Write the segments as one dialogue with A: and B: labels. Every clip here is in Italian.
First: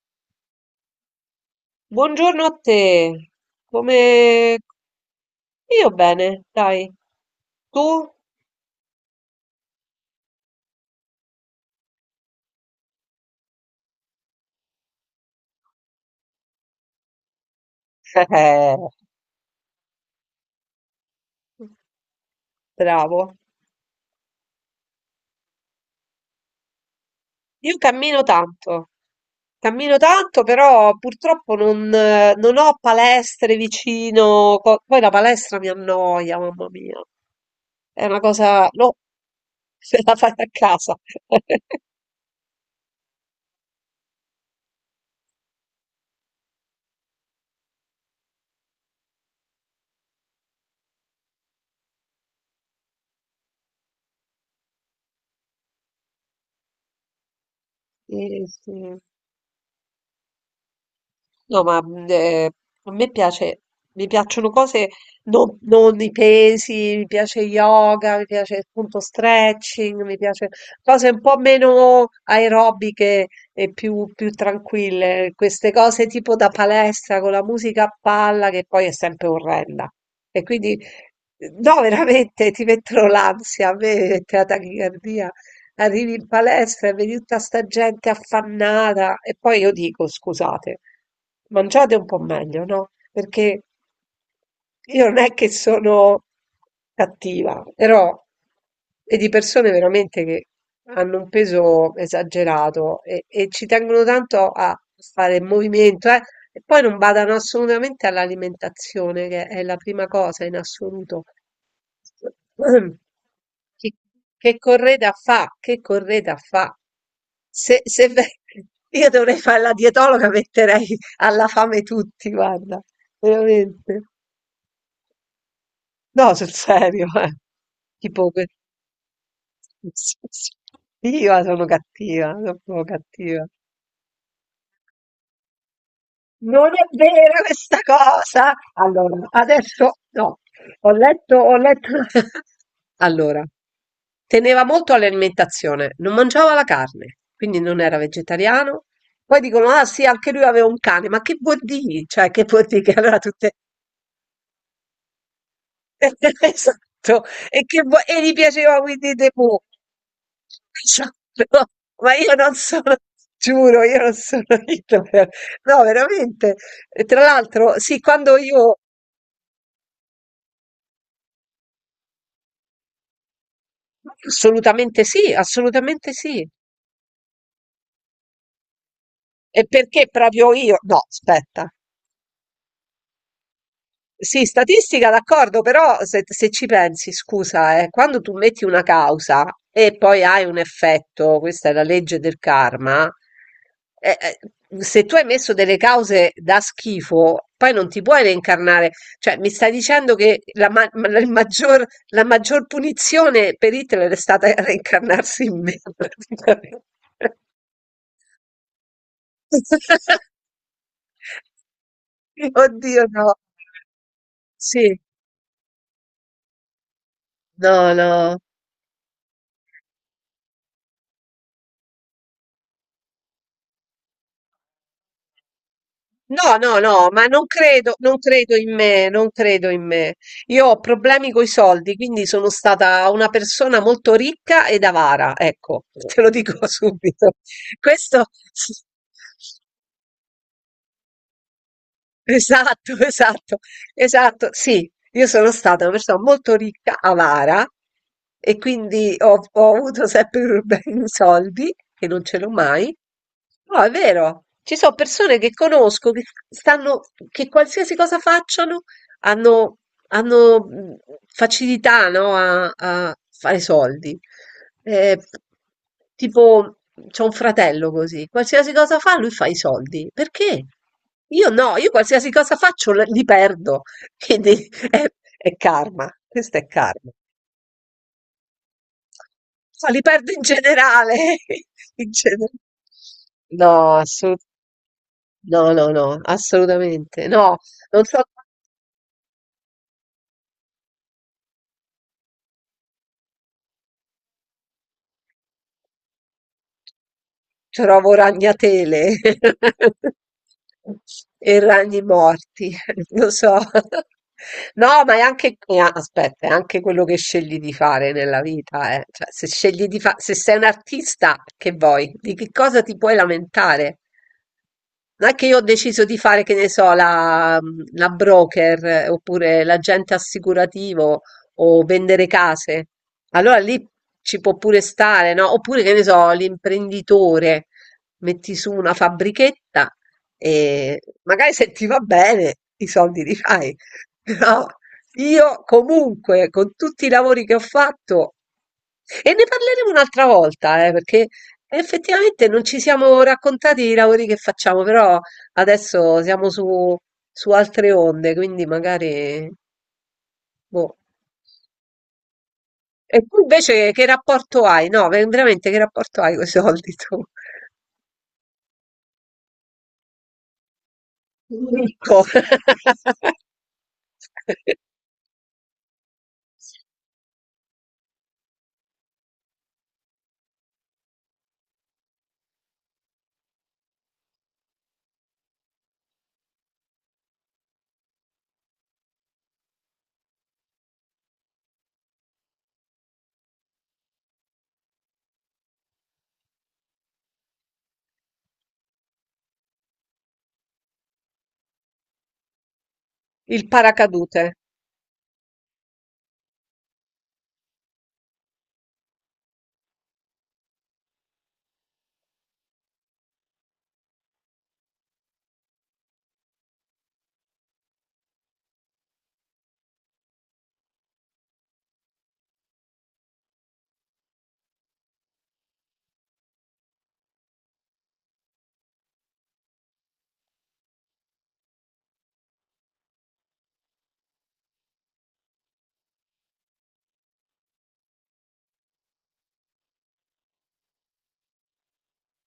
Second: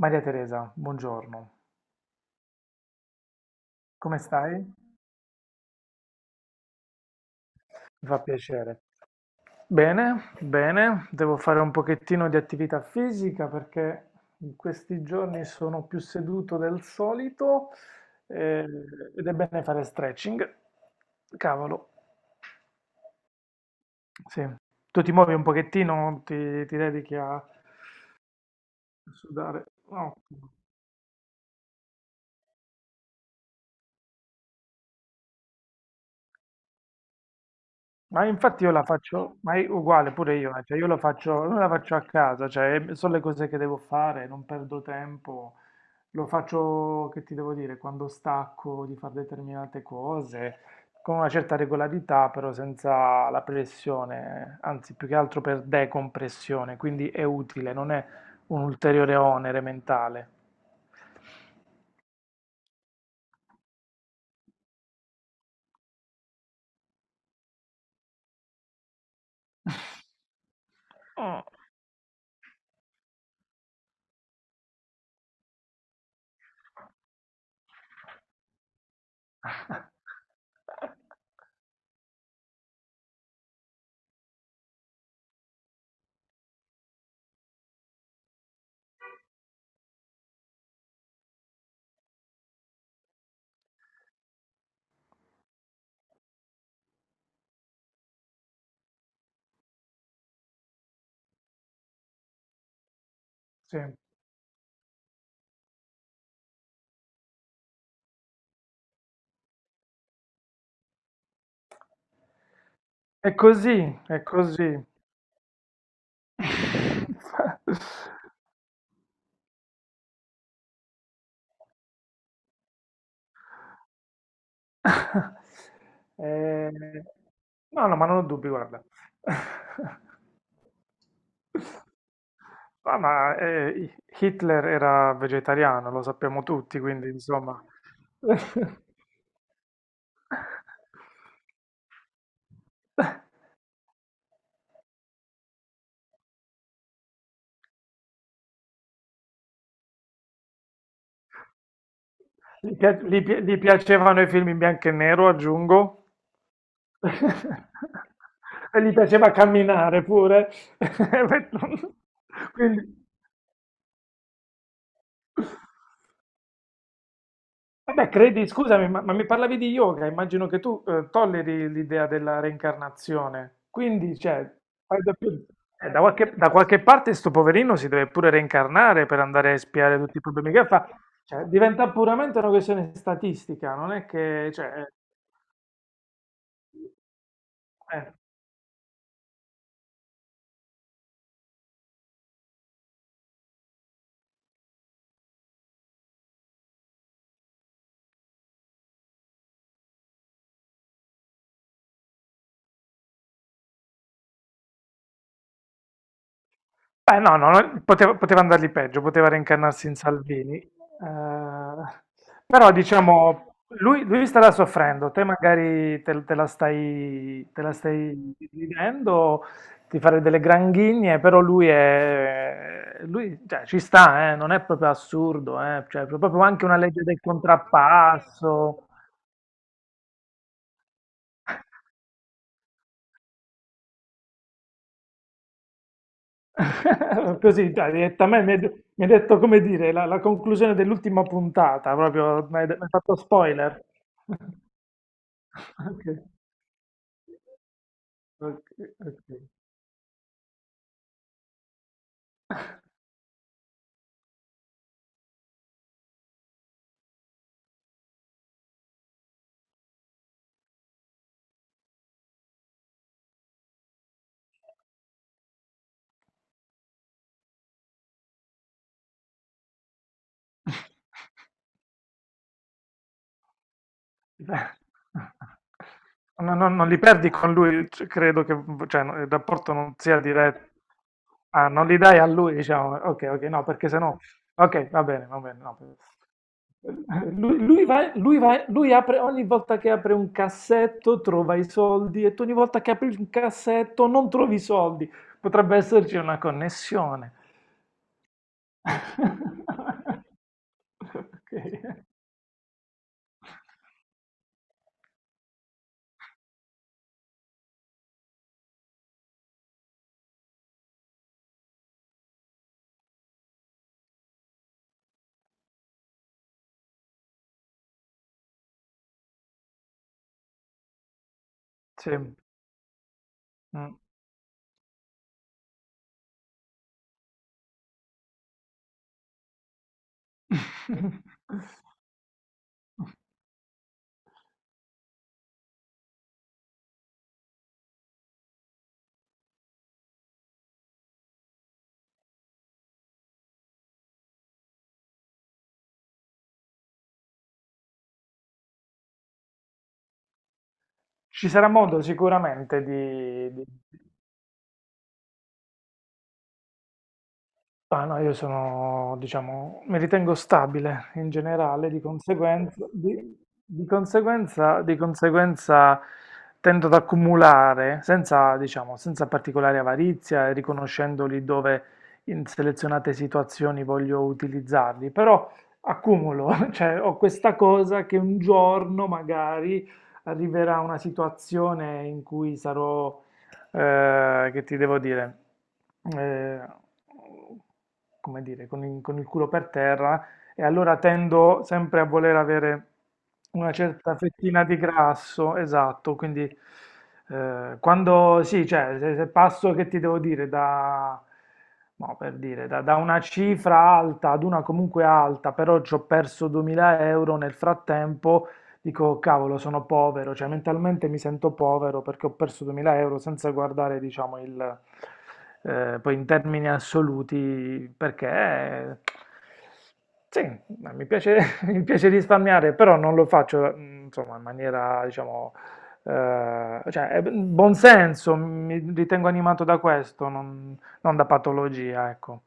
A: Maria Teresa, buongiorno.
B: Buongiorno a te.
A: Come stai?
B: Come
A: Mi
B: io bene, dai. Tu?
A: fa piacere. Bene, bene, devo fare un pochettino di attività fisica perché in questi giorni sono più seduto del solito, eh,
B: Eh,
A: ed è bene fare stretching. Cavolo,
B: bravo.
A: sì. Tu ti muovi un pochettino, ti dedichi a
B: Io cammino tanto.
A: sudare.
B: Cammino
A: No.
B: tanto, però purtroppo non ho palestre vicino. Poi la palestra mi annoia, mamma mia. È una
A: Ma infatti
B: cosa,
A: io la
B: no,
A: faccio, ma è
B: se
A: uguale
B: la fai
A: pure
B: a
A: io, cioè io
B: casa.
A: la faccio, non la faccio a casa, cioè sono le cose che devo fare, non perdo tempo, lo faccio, che ti devo dire, quando stacco di fare determinate cose, con una certa regolarità, però senza la pressione, anzi più che altro per decompressione, quindi è utile, non è
B: Sì,
A: un
B: sì.
A: ulteriore onere mentale.
B: No, ma a me piace, mi piacciono cose, non i pesi, mi piace yoga, mi piace appunto stretching, mi piace cose un po'
A: Mm.
B: meno aerobiche e più, più tranquille. Queste cose tipo da palestra con la musica a palla che poi è sempre orrenda. E quindi, no, veramente ti mettono l'ansia, a me mette la tachicardia. Arrivi in palestra e vedi tutta sta gente affannata e poi io dico, scusate, mangiate un po' meglio, no? Perché io non è che sono cattiva, però e di persone veramente che hanno un peso esagerato e ci
A: Sì.
B: tengono tanto a fare movimento, eh? E poi non badano assolutamente all'alimentazione, che è la prima cosa in assoluto.
A: È
B: Chi-
A: così, è
B: Che,
A: così.
B: correda fa? Che correda fa? Se, se ve- io dovrei fare la dietologa, metterei alla fame tutti, guarda, veramente. No, sul
A: Ehm,
B: serio, eh.
A: no, no, ma non ho
B: Tipo, que-
A: dubbi, guarda.
B: io sono cattiva, sono proprio
A: Ah,
B: cattiva.
A: Hitler era vegetariano, lo sappiamo
B: Non
A: tutti,
B: è
A: quindi
B: vera
A: insomma.
B: questa cosa! Allora, adesso no, ho letto. Allora, teneva molto all'alimentazione, non mangiava la carne, quindi non era vegetariano. Poi dicono, ah sì, anche lui aveva un cane, ma che vuol dire? Cioè, che vuol dire che allora tutte
A: Gli piacevano i film in bianco e nero, aggiungo.
B: esatto, e che vo e gli piaceva
A: E gli
B: Winnie the
A: piaceva
B: Pooh.
A: camminare pure.
B: Esatto, ma io non sono
A: Quindi,
B: giuro, io non sono idolatra. No, veramente. E tra l'altro, sì,
A: vabbè,
B: quando
A: credi,
B: io
A: scusami, ma mi parlavi di yoga, immagino che tu, tolleri l'idea della reincarnazione. Quindi, cioè, fai
B: assolutamente
A: da
B: sì,
A: più-
B: assolutamente sì.
A: da qualche parte sto poverino si deve pure reincarnare per andare a
B: E
A: spiare
B: perché
A: tutti i problemi
B: proprio
A: che
B: io
A: fa.
B: no,
A: Cioè,
B: aspetta.
A: diventa puramente una questione statistica, non è
B: Sì,
A: che, cioè,
B: statistica d'accordo, però se ci pensi, scusa,
A: eh.
B: quando tu metti una causa e poi hai un effetto, questa è la legge del karma, eh, eh, se tu hai messo delle cause da schifo, poi non ti puoi reincarnare. Cioè, mi stai dicendo che la, ma- la- il maggior, la maggior punizione per Hitler è stata reincarnarsi in me, praticamente.
A: Beh, no, no, no, poteva, poteva andargli peggio, poteva reincarnarsi in Salvini. Però
B: Oddio, no.
A: diciamo, lui starà
B: Sì,
A: soffrendo, te magari te la
B: no,
A: stai
B: no.
A: vivendo, ti farei delle granghigne, però lui è, lui, cioè, ci sta, non è proprio assurdo, cioè, è proprio
B: No,
A: anche una
B: no,
A: legge
B: no,
A: del
B: ma non credo, non credo in
A: contrappasso.
B: me, non credo in me. Io ho problemi coi soldi, quindi sono stata una persona molto ricca ed avara, ecco, te lo dico subito.
A: Così, dai,
B: Questo
A: diretta a me mi hai detto come dire la conclusione dell'ultima puntata, proprio mi hai
B: esatto,
A: fatto
B: esatto,
A: spoiler.
B: esatto. Sì, io sono stata una
A: Ok,
B: persona molto ricca, avara, e
A: ok,
B: quindi
A: ok.
B: ho avuto sempre problemi di soldi, che non ce l'ho mai. No, è vero, ci sono persone che conosco, che stanno, che qualsiasi cosa facciano, hanno hanno facilità, no, a fare soldi. Eh, tipo, c'ho un fratello così, qualsiasi cosa fa, lui fa i soldi. Perché? Io no, io qualsiasi cosa faccio li perdo.
A: Beh,
B: Quindi è karma,
A: no
B: questo è
A: no non li
B: karma.
A: perdi con lui, c credo che v cioè, no, il rapporto
B: Ma
A: non
B: li
A: sia
B: perdo in
A: dire,
B: generale.
A: ah, non li
B: in
A: dai a lui
B: gener-
A: diciamo, okay, okay, no,
B: no,
A: perché se no okay, va bene,
B: no,
A: no.
B: no, no, assolutamente. No,
A: Lui lui va
B: non so.
A: lui va lui apre, ogni volta che apre un cassetto trova i soldi, e tu ogni volta che apri un cassetto non trovi i soldi. Potrebbe esserci una connessione.
B: Trovo ragnatele e
A: Okay.
B: ragni morti, lo so. No, ma è anche, aspetta, è anche quello che scegli di fare nella vita, eh. Cioè, se scegli di fa- se sei un artista, che vuoi? Di che cosa ti puoi lamentare? Non è che io ho deciso di fare, che ne so, la broker oppure l'agente assicurativo o
A: Sì,
B: vendere case. Allora lì
A: mh.
B: ci può pure stare, no? Oppure, che ne so, l'imprenditore, metti su una fabbrichetta e magari se ti va bene i soldi li fai. Però io comunque, con tutti i lavori che ho fatto, e ne parleremo un'altra volta, perché effettivamente non ci siamo raccontati i lavori che facciamo, però adesso siamo su, su altre onde, quindi magari... boh.
A: Ci sarà modo sicuramente
B: E tu invece che rapporto hai? No, veramente che rapporto hai con i soldi tu?
A: Ah, no, io sono, diciamo, mi ritengo stabile in generale,
B: Ricco.
A: di conseguenza tendo ad accumulare senza, diciamo, senza particolare avarizia e riconoscendoli dove in selezionate situazioni voglio utilizzarli, però accumulo, cioè ho questa cosa che un giorno magari arriverà una situazione in cui sarò, che ti devo dire, eh, come dire, con con il culo per terra, e allora tendo sempre a voler avere
B: Il
A: una certa
B: paracadute.
A: fettina di grasso, esatto, quindi, quando, sì, cioè, se passo, che ti devo dire, da, no, per dire, da, da una cifra alta ad una comunque alta, però ci ho perso 2000 euro nel frattempo. Dico, cavolo, sono povero, cioè mentalmente mi sento povero perché ho perso 2000 euro senza guardare, diciamo, il, poi in termini assoluti, perché, sì, ma mi piace, mi piace risparmiare, però non lo faccio, mm, insomma, in maniera, diciamo, cioè, è buon senso, mi ritengo animato da questo, non, non da patologia, ecco.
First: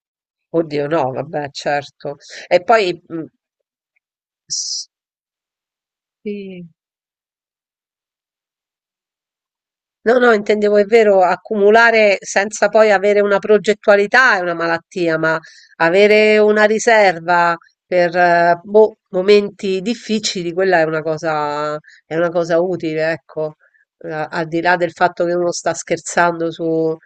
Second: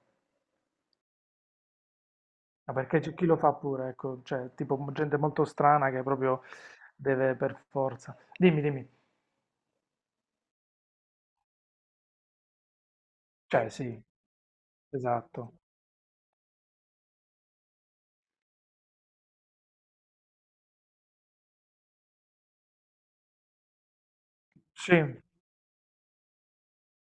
B: Oddio, no, vabbè, certo. E
A: Ma perché
B: poi...
A: c'è
B: mm,
A: chi lo fa pure, ecco, cioè, tipo gente molto strana che proprio
B: sì.
A: deve per forza. Dimmi, dimmi.
B: No, no, intendevo, è vero, accumulare senza poi avere una
A: Cioè sì,
B: progettualità è una malattia, ma
A: esatto.
B: avere una riserva per boh, momenti difficili, quella è una cosa utile, ecco. Al di là del
A: Sì,
B: fatto che uno sta scherzando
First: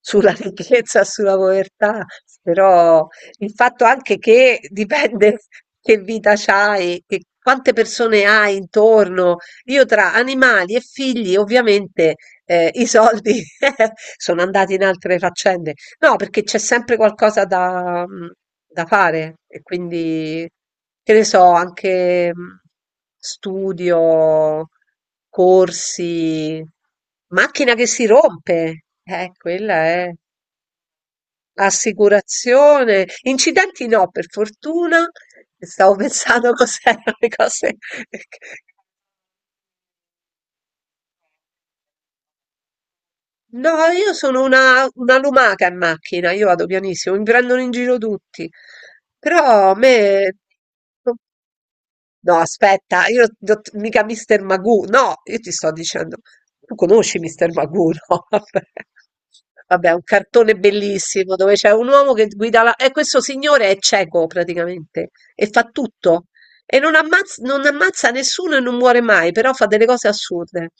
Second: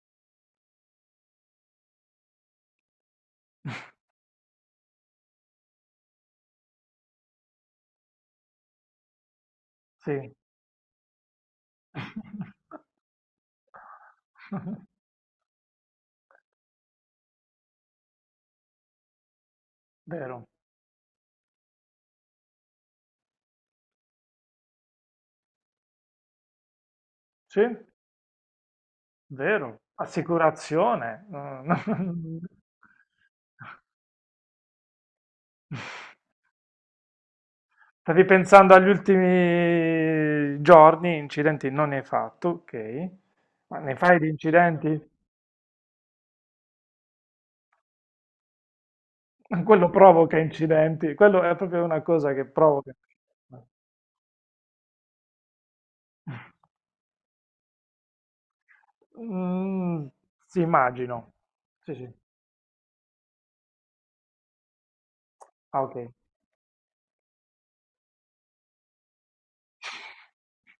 B: sulla ricchezza, sulla povertà, però il fatto anche che dipende che vita c'hai, che quante persone hai intorno. Io tra
A: sì.
B: animali e figli, ovviamente. I soldi sono andati in altre faccende. No, perché c'è sempre qualcosa da mhmm, da fare e quindi,
A: Vero.
B: che ne so, anche, mhmm, studio, corsi,
A: Sì,
B: macchina che si rompe, quella
A: vero.
B: è
A: Assicurazione. Mm.
B: assicurazione, incidenti no per fortuna, stavo pensando cos'erano le cose.
A: Stavi pensando agli ultimi giorni, incidenti non ne hai fatto, ok.
B: No,
A: Ma ne
B: io
A: fai di
B: sono
A: incidenti?
B: una lumaca in macchina, io vado pianissimo, mi prendono in giro tutti. Però a
A: Quello
B: me
A: provoca incidenti, quello è proprio una cosa
B: no,
A: che provoca.
B: aspetta, io non- mica Mr. Magoo, no, io ti sto dicendo, tu conosci Mr. Magoo, no? Vabbè. Vabbè, è un
A: Mm,
B: cartone
A: sì, immagino.
B: bellissimo dove c'è un
A: Sì, sì.
B: uomo che guida la... E questo signore è cieco praticamente e fa
A: Ah, ok.
B: tutto e non ammazza, non ammazza nessuno e non muore mai, però fa delle cose assurde.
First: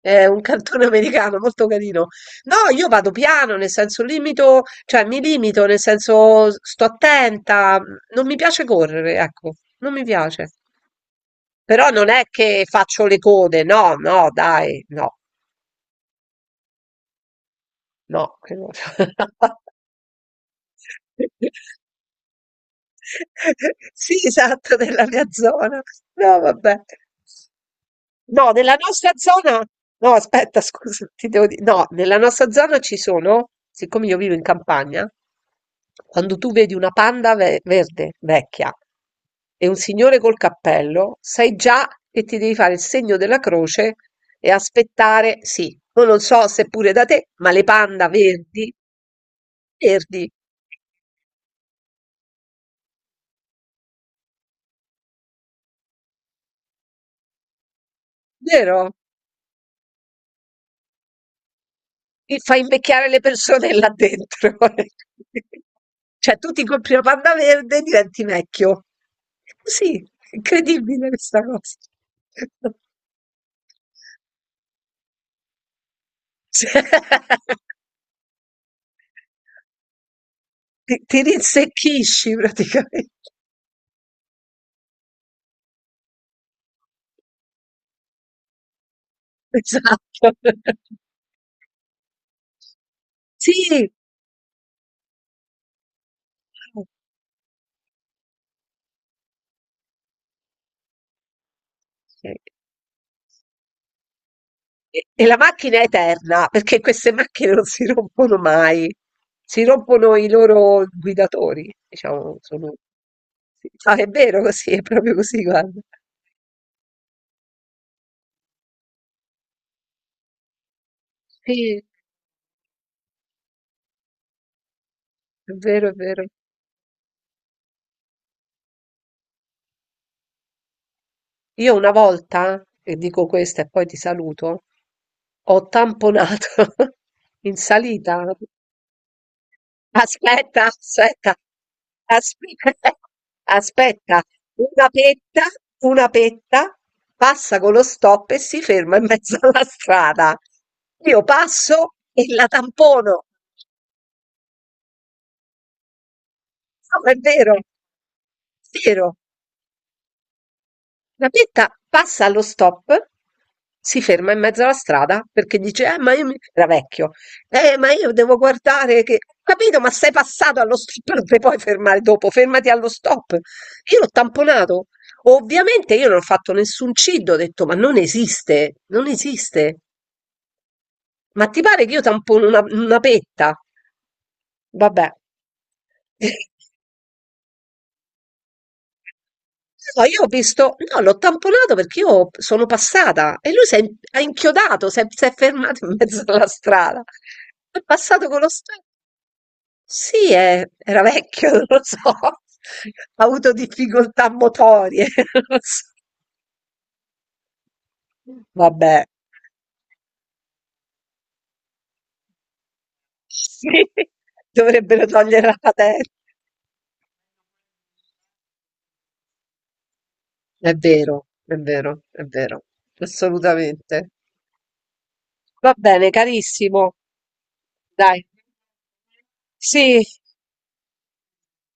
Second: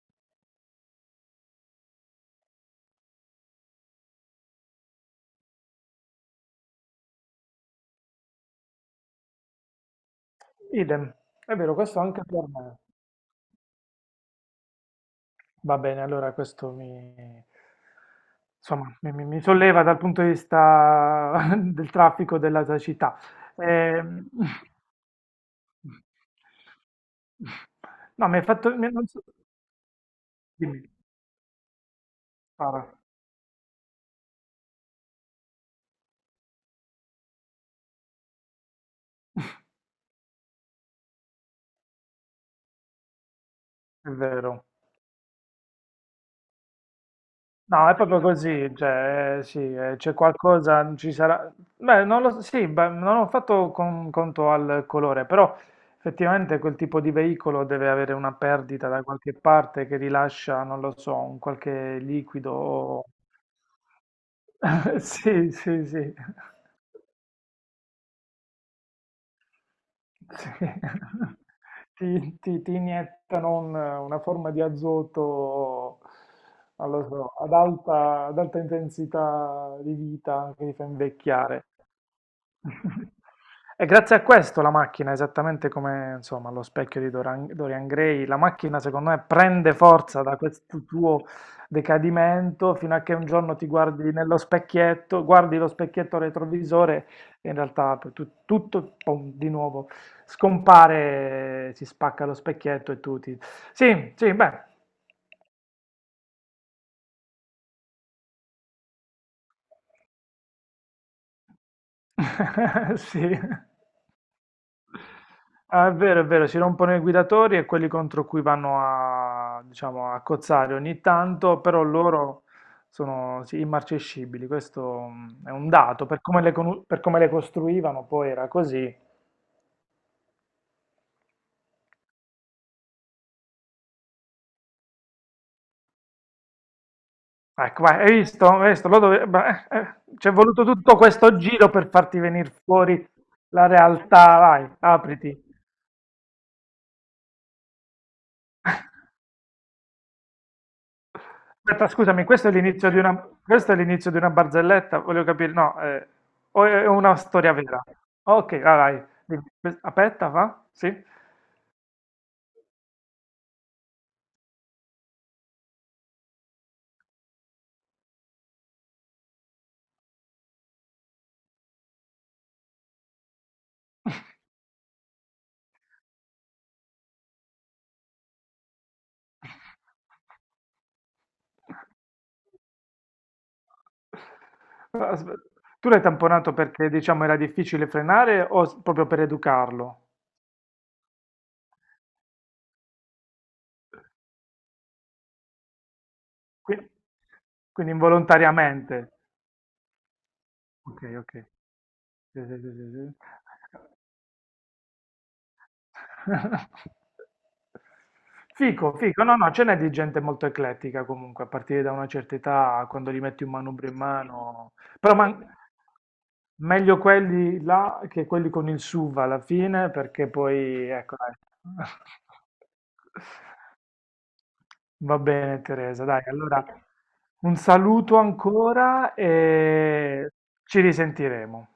B: È un cartone americano molto carino. No, io vado piano, nel senso limito, cioè mi limito, nel senso sto attenta, non mi piace correre, ecco, non mi piace.
A: Idem, è vero,
B: Però
A: questo
B: non
A: anche
B: è
A: per
B: che
A: me.
B: faccio le code, no, no dai, no,
A: Va bene, allora questo mi,
B: no. che non-
A: insomma, mi solleva dal punto di vista del traffico, della cecità.
B: sì,
A: Ehm,
B: esatto, della mia zona. No, vabbè.
A: No, mi hai
B: No, nella
A: fatto... non
B: nostra
A: so-
B: zona no aspetta
A: Dimmi,
B: scusa, ti devo di no, nella nostra zona ci
A: Sara.
B: sono, siccome io vivo in campagna, quando tu vedi una verde, vecchia, e un signore col cappello, sai già che ti devi fare il segno della croce
A: È
B: e
A: vero.
B: aspettare, sì, io non so se pure da te, ma le
A: No, è
B: panda
A: proprio
B: verdi,
A: così, cioè, sì, c'è
B: verdi,
A: qualcosa, ci sarà... Beh, non lo so, sì, beh, non ho fatto conto al colore, però effettivamente quel tipo di veicolo deve avere una perdita
B: vero?
A: da qualche parte che rilascia, non lo so, un qualche
B: Ti
A: liquido.
B: fa
A: o-
B: invecchiare le persone là dentro.
A: Sì, sì, sì.
B: Cioè tu ti compri la Panda verde e diventi vecchio. Sì,
A: Sì.
B: incredibile questa cosa.
A: Ti iniettano un una forma di azoto,
B: Cioè,
A: non lo so, ad alta intensità di vita che ti fa
B: ti
A: invecchiare.
B: rinsecchisci praticamente.
A: E grazie a questo la macchina, esattamente come insomma, lo specchio di Dorian Gray, la macchina secondo me prende
B: Esatto.
A: forza da questo tuo decadimento fino a che un giorno ti
B: Sì.
A: guardi nello specchietto, guardi lo specchietto retrovisore, e in realtà per tutto pom, di nuovo scompare, si spacca
B: Sì.
A: lo specchietto e tu ti... Sì, sì, beh,
B: E la macchina è eterna, perché queste macchine non si rompono mai. Si rompono i loro guidatori, diciamo, sono
A: sì.
B: sì. Ah, è vero così, è proprio così, guarda.
A: Ah, è vero, si rompono i guidatori e quelli contro cui vanno a, diciamo, a cozzare ogni tanto, però
B: Sì,
A: loro sono, sì, immarcescibili, questo, mm, è
B: è
A: un
B: vero, è
A: dato, per
B: vero.
A: come per come le costruivano poi era così.
B: Io una volta, e dico questa e poi ti saluto, ho tamponato in
A: Ecco, vai, hai
B: salita.
A: visto? Hai visto? Beh, ci è
B: Aspetta,
A: voluto tutto
B: aspetta,
A: questo giro per farti venire
B: aspetta,
A: fuori la
B: aspetta.
A: realtà, vai,
B: Una
A: apriti.
B: petta, una petta passa con lo stop e si ferma in mezzo alla strada. Io
A: Aspetta,
B: passo
A: scusami,
B: e la tampono.
A: questo è l'inizio di una barzelletta, voglio capire, no, o è
B: No, è
A: una storia
B: vero, è
A: vera? Ok, vai, vai.
B: vero.
A: Dimmi. Que- Aspetta, va? Sì?
B: La Bietta passa allo stop, si ferma in mezzo alla strada perché dice: ma io mi... era vecchio, ma io devo guardare che. Ho capito, ma sei passato allo stop, non ti puoi fermare dopo, fermati allo stop. Io l'ho tamponato. Ovviamente io non ho fatto nessun cid, ho detto: Ma non esiste, non esiste. Ma ti pare che io tampono una petta? Vabbè.
A: Ah, Aspe- Tu l'hai tamponato perché, diciamo, era difficile frenare o s- proprio per educarlo?
B: So, io ho visto no, l'ho tamponato perché io sono passata e lui ha inchiodato, s'è fermato in mezzo alla
A: Qui-
B: strada. È
A: Quindi
B: passato con lo specchio.
A: involontariamente.
B: Sì, è- era
A: Ok, ok.
B: vecchio, non lo so.
A: Sì, sì, sì, sì, sì.
B: Ha avuto difficoltà motorie, non lo so.
A: Fico,
B: Vabbè,
A: fico, no, no, ce n'è di gente molto eclettica comunque, a partire da una certa età, quando gli metti un
B: sì,
A: manubrio in mano,
B: dovrebbero
A: però
B: togliere la patente.
A: meglio quelli là che quelli con il SUV alla fine, perché
B: È
A: poi, ecco,
B: vero,
A: dai.
B: è vero, è vero, assolutamente.
A: Va bene,
B: Va
A: Teresa,
B: bene,
A: dai, allora
B: carissimo,
A: un saluto
B: dai.
A: ancora
B: Sì,
A: e ci risentiremo.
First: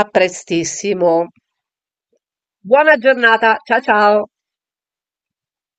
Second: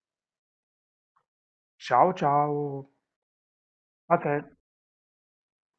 B: a prestissimo.
A: Ciao, ciao,
B: Buona giornata, ciao
A: a
B: ciao!
A: te.